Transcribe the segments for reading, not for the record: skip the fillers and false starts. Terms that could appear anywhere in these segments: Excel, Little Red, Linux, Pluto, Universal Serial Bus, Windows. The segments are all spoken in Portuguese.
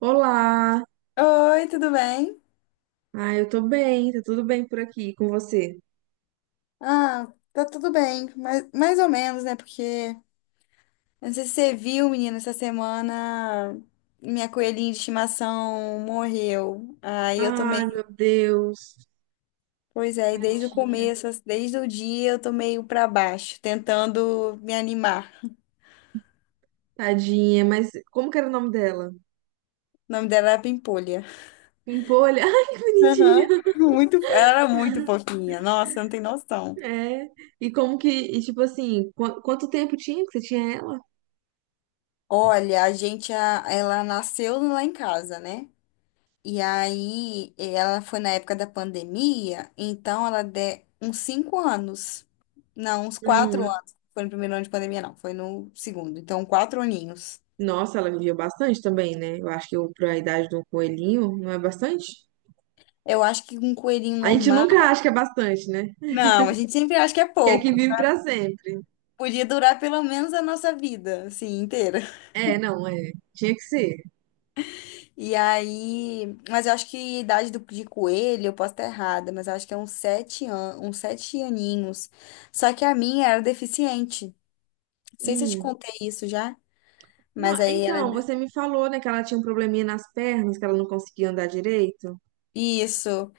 Olá! Oi, tudo bem? Eu tô bem, tá tudo bem por aqui com você? Ah, tá tudo bem, mas mais ou menos, né? Porque não sei se você viu, menina, essa semana minha coelhinha de estimação morreu. Aí eu tô Ai, meio, meu Deus, pois é, e desde o tadinha, começo, desde o dia eu tô meio pra baixo, tentando me animar. tadinha, mas como que era o nome dela? O nome dela era Pimpolha. Pimpolha? Ai, que Aham. bonitinho! Muito, ela era muito fofinha. Nossa, não tem noção. É, e como que, quanto tempo tinha que você tinha ela? Olha, ela nasceu lá em casa, né? E aí, ela foi na época da pandemia, então ela deu uns 5 anos. Não, uns quatro Hum, anos. Foi no primeiro ano de pandemia, não. Foi no segundo. Então, 4 aninhos. Nossa, ela vivia bastante também, né? Eu acho pra idade de um coelhinho, não é bastante? Eu acho que um coelhinho A gente normal. nunca acha que é bastante, né? Não, a gente sempre acha que é Que é que pouco. vive pra sempre. Podia durar pelo menos a nossa vida, assim, inteira. É, não, é, tinha que ser. E aí. Mas eu acho que a idade de coelho, eu posso estar errada, mas eu acho que é uns 7 anos uns 7 aninhos. Só que a minha era deficiente. Não sei se eu te Hum. contei isso já. Não, Mas aí ela. então, você me falou, né, que ela tinha um probleminha nas pernas, que ela não conseguia andar direito. Isso.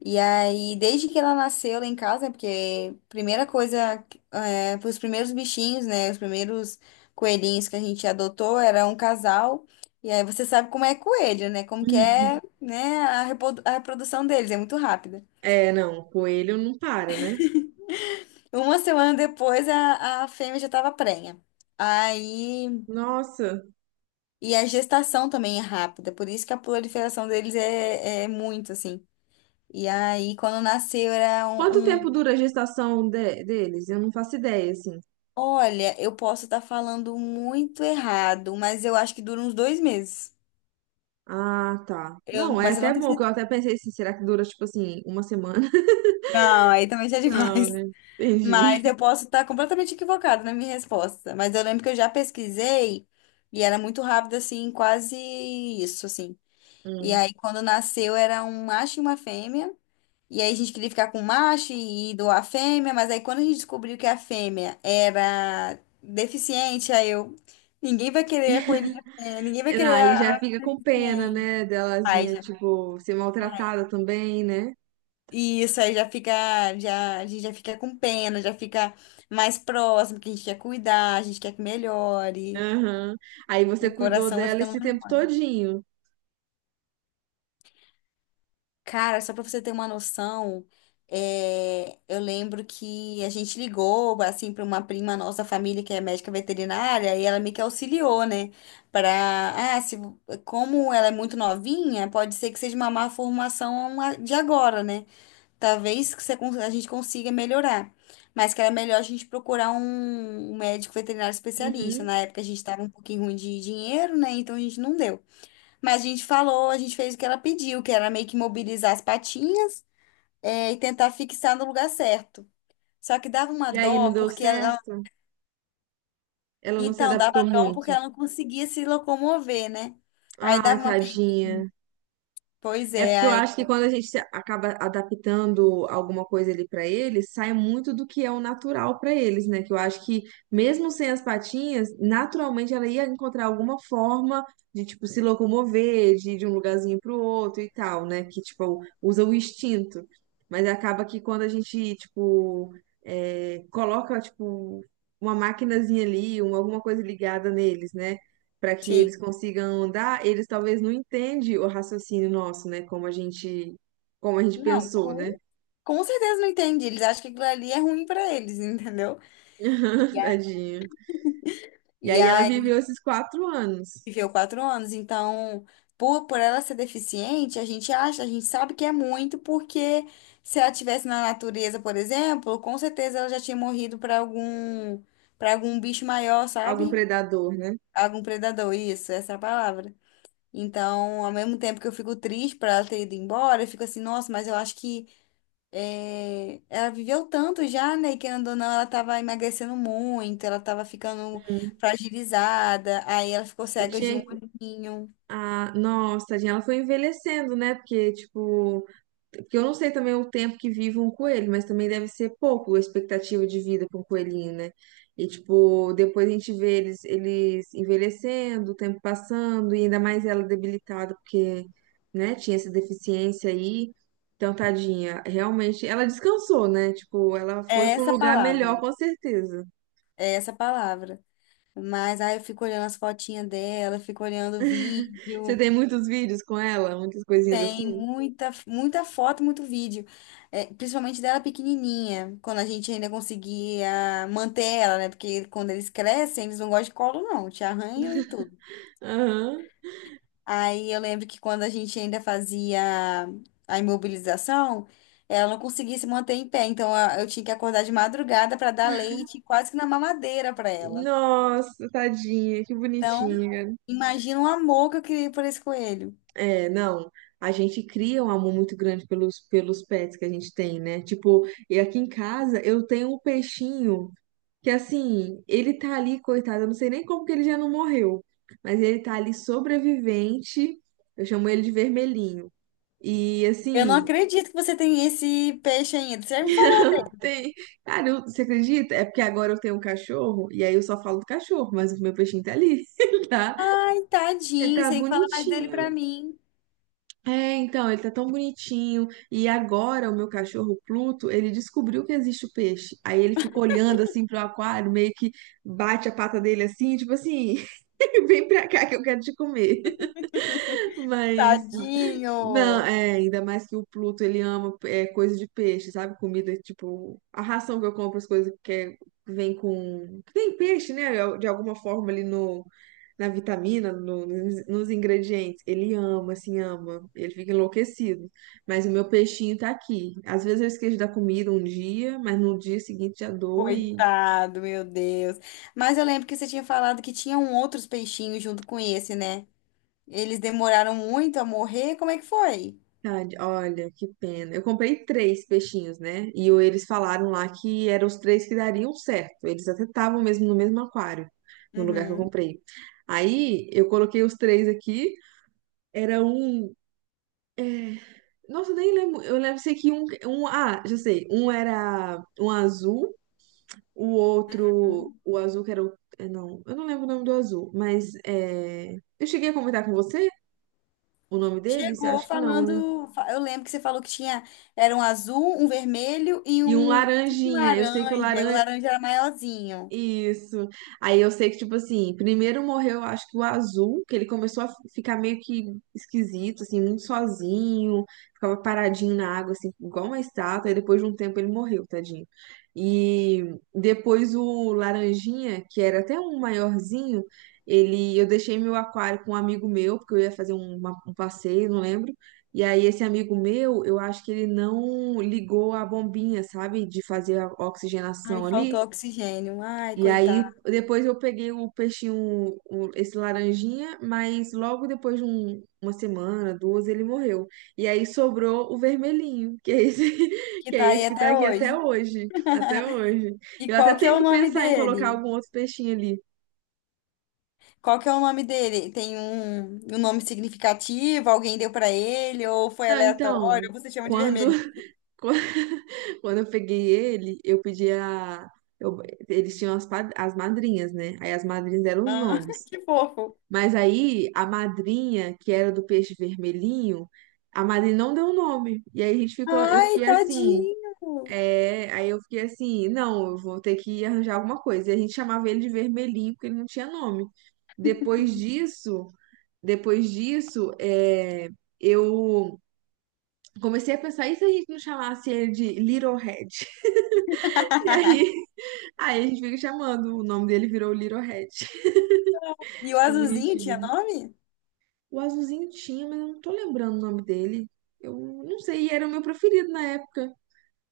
E aí, desde que ela nasceu lá em casa, porque primeira coisa, os primeiros bichinhos, né? Os primeiros coelhinhos que a gente adotou era um casal. E aí você sabe como é coelho, né? Como que Hum. é, né, a reprodução deles, é muito rápida. É, não, o coelho não para, né? Uma semana depois a fêmea já estava prenha. Aí, Nossa, e a gestação também é rápida, por isso que a proliferação deles é muito assim. E aí, quando nasceu, era quanto um, tempo um. dura a gestação deles? Eu não faço ideia, assim. Olha, eu posso estar falando muito errado, mas eu acho que dura uns 2 meses. Ah, tá. Eu, Não, é mas eu até não tenho bom, que eu certeza. até pensei assim, será que dura, tipo assim, uma semana? Não, aí também já é Não, demais. né? Entendi. Mas eu posso estar completamente equivocada na minha resposta. Mas eu lembro que eu já pesquisei e era muito rápido, assim, quase isso, assim. E Hum. aí, quando nasceu, era um macho e uma fêmea. E aí a gente queria ficar com o macho e doar a fêmea, mas aí quando a gente descobriu que a fêmea era deficiente, aí eu, ninguém vai querer a coelhinha, fêmea, ninguém vai Não, querer aí a já a fica com pena, deficiente. né, Aí delazinha, já, tipo, ser ai, maltratada também, né? isso aí já fica, já, a gente já fica com pena, já fica mais próximo, que a gente quer cuidar, a gente quer que melhore. Aham. Aí você O cuidou coração vai dela ficando esse mais tempo mole. todinho. Cara, só pra você ter uma noção, eu lembro que a gente ligou, assim, para uma prima nossa da família que é médica veterinária e ela meio que auxiliou, né? Para, ah, se, como ela é muito novinha, pode ser que seja uma má formação de agora, né? Talvez que a gente consiga melhorar, mas que era melhor a gente procurar um médico veterinário especialista. Uhum. Na época a gente estava um pouquinho ruim de dinheiro, né? Então a gente não deu. Mas a gente falou, a gente fez o que ela pediu, que era meio que mobilizar as patinhas, e tentar fixar no lugar certo. Só que dava uma E aí não dó, deu porque ela. certo? Ela não se Então, dava adaptou dó porque muito. ela não conseguia se locomover, né? Aí Ai, dava uma. Pe- tadinha. Pois É é, porque eu aí. acho que quando a gente se- acaba adaptando alguma coisa ali pra eles, sai muito do que é o natural pra eles, né? Que eu acho que mesmo sem as patinhas, naturalmente ela ia encontrar alguma forma de tipo se locomover, de ir de um lugarzinho pro outro e tal, né? Que tipo usa o instinto. Mas acaba que quando a gente coloca tipo uma maquinazinha ali, uma, alguma coisa ligada neles, né? Para que Sim. eles consigam andar, eles talvez não entendem o raciocínio nosso, né? Como a gente Não, pensou, né? com certeza não entendi. Eles acham que aquilo ali é ruim pra eles, entendeu? Tadinha. E E aí ela aí. viveu esses quatro anos, Viveu 4 anos, então, por ela ser deficiente, a gente acha, a gente sabe que é muito, porque se ela tivesse na natureza, por exemplo, com certeza ela já tinha morrido para algum bicho maior, algum sabe? predador, né? Algum predador, isso, essa é a palavra. Então, ao mesmo tempo que eu fico triste por ela ter ido embora, eu fico assim, nossa, mas eu acho que ela viveu tanto já, né? E querendo ou não, ela tava emagrecendo muito, ela tava ficando Hum. fragilizada, aí ela ficou E cega de um tinha. olhinho. Ah, nossa, tadinha, ela foi envelhecendo, né? Porque, tipo, porque eu não sei também o tempo que vive um coelho, mas também deve ser pouco a expectativa de vida para um coelhinho, né? E, tipo, depois a gente vê eles, eles envelhecendo, o tempo passando, e ainda mais ela debilitada, porque, né, tinha essa deficiência aí. Então, tadinha, realmente, ela descansou, né? Tipo, ela foi É para um essa lugar palavra, melhor, com certeza. é essa palavra. Mas aí eu fico olhando as fotinhas dela, fico olhando o Você vídeo. tem muitos vídeos com ela, muitas coisinhas Tem assim? muita, muita foto, muito vídeo. É, principalmente dela pequenininha, quando a gente ainda conseguia manter ela, né? Porque quando eles crescem, eles não gostam de colo, não, te arranham e tudo. Aham. Aí eu lembro que quando a gente ainda fazia a imobilização, ela não conseguia se manter em pé. Então eu tinha que acordar de madrugada para dar leite, quase que na mamadeira para ela. Nossa, tadinha, que Então, bonitinha. imagina o amor que eu criei por esse coelho. É, não. A gente cria um amor muito grande pelos, pelos pets que a gente tem, né? Tipo, e aqui em casa eu tenho um peixinho que, assim, ele tá ali, coitado, eu não sei nem como que ele já não morreu, mas ele tá ali sobrevivente. Eu chamo ele de vermelhinho. E, Eu não assim, acredito que você tem esse peixe ainda. Você já me falou dele. tem. Cara, você acredita? É porque agora eu tenho um cachorro e aí eu só falo do cachorro, mas o meu peixinho tá ali. Ele tá, Ai, ele tadinho, tá você tem que falar mais dele pra bonitinho. mim. É, então, ele tá tão bonitinho. E agora o meu cachorro Pluto, ele descobriu que existe o peixe. Aí ele fica olhando assim pro aquário, meio que bate a pata dele assim, tipo assim, vem pra cá que eu quero te comer. Mas Tadinho! não, é, ainda mais que o Pluto, ele ama é, coisa de peixe, sabe? Comida, tipo, a ração que eu compro, as coisas que vem com que tem peixe, né? De alguma forma ali na vitamina, nos ingredientes. Ele ama, assim, ama. Ele fica enlouquecido. Mas o meu peixinho tá aqui. Às vezes eu esqueço da comida um dia, mas no dia seguinte já dou Coitado, meu Deus. Mas eu lembro que você tinha falado que tinham outros peixinhos junto com esse, né? Eles demoraram muito a morrer. Como é que foi? Tade, olha, que pena. Eu comprei três peixinhos, né? Eles falaram lá que eram os três que dariam certo. Eles até estavam mesmo no mesmo aquário, no lugar que eu Uhum. comprei. Aí eu coloquei os três aqui. Era um. é, Nossa, nem lembro. Eu lembro sei que Ah, já sei. Um era um azul, o outro. O azul que era o. Não, eu não lembro o nome do azul, mas é eu cheguei a comentar com você o nome deles? Eu Chegou acho que não, né? falando, eu lembro que você falou que tinha, era um azul, um vermelho e E um um tipo um laranjinha. Eu sei que laranja. o E o laranja. laranja era maiorzinho. Isso. Aí eu sei que, tipo assim, primeiro morreu, acho que o azul, que ele começou ficar meio que esquisito, assim, muito sozinho, ficava paradinho na água, assim, igual uma estátua, e depois de um tempo ele morreu, tadinho. E depois o laranjinha, que era até um maiorzinho, ele, eu deixei meu aquário com um amigo meu, porque eu ia fazer um passeio, não lembro. E aí esse amigo meu, eu acho que ele não ligou a bombinha, sabe, de fazer a Aí oxigenação ali. faltou oxigênio. Ai, E aí, coitado. depois eu peguei o peixinho, esse laranjinha, mas logo depois de uma semana, duas, ele morreu. E aí sobrou o vermelhinho, que é esse, Que que tá é esse aí que tá até aqui até hoje. hoje. Até hoje. E Eu até qual que é tenho o que nome pensar em colocar dele? algum outro peixinho ali. Qual que é o nome dele? Tem um nome significativo? Alguém deu pra ele? Ou foi Não, aleatório? Você chama de quando, vermelhinho? quando quando eu peguei ele, eu pedi a eu- eles tinham as madrinhas, né? Aí as madrinhas deram os Ah, nomes. que fofo. Mas aí a madrinha, que era do peixe vermelhinho, a madrinha não deu o nome. E aí a gente ficou, eu Ai, fiquei assim, tadinho. é, aí eu fiquei assim, não, eu vou ter que arranjar alguma coisa. E a gente chamava ele de vermelhinho porque ele não tinha nome. Depois disso, depois disso, eu comecei a pensar, e se a gente não chamasse ele de Little Red? E aí, aí a gente fica chamando, o nome dele virou Little Red. E o É azulzinho tinha bonitinho. nome? O azulzinho tinha, mas eu não tô lembrando o nome dele. Eu não sei, e era o meu preferido na época.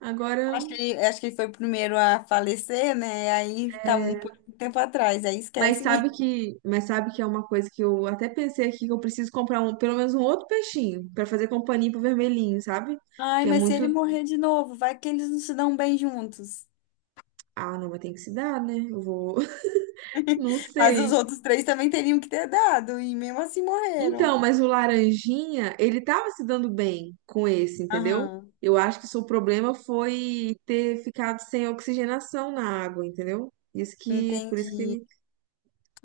Agora, Acho que ele foi o primeiro a falecer, né? Aí tá um é, pouco um tempo atrás, aí mas esquece mesmo. sabe que que é uma coisa que eu até pensei aqui que eu preciso comprar um, pelo menos um outro peixinho pra fazer companhia pro vermelhinho, sabe? Ai, Que é mas se ele muito, morrer de novo, vai que eles não se dão bem juntos. ah, não, mas tem que se dar, né? Eu vou, não Mas os sei. outros três também teriam que ter dado, e mesmo assim Então, morreram. mas o laranjinha, ele tava se dando bem com esse, entendeu? Aham, Eu acho que o seu problema foi ter ficado sem oxigenação na água, entendeu? Isso que, por isso que entendi. ele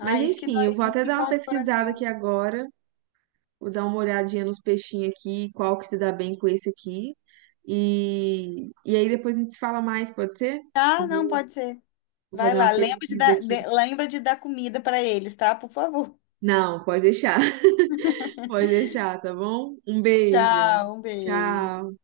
mas isso que enfim, dói, eu vou isso até que dar uma corta o pesquisada aqui coração. agora, vou dar uma olhadinha nos peixinhos aqui, qual que se dá bem com esse aqui. E aí depois a gente se fala mais, pode ser? Ah, não, Vou pode ser. vou Vai fazer lá, uma lembra de pesquisa dar, aqui. lembra de dar comida para eles, tá? Por favor. Não, pode deixar, pode deixar, tá bom? Um beijo. Tchau, um beijo. Tchau.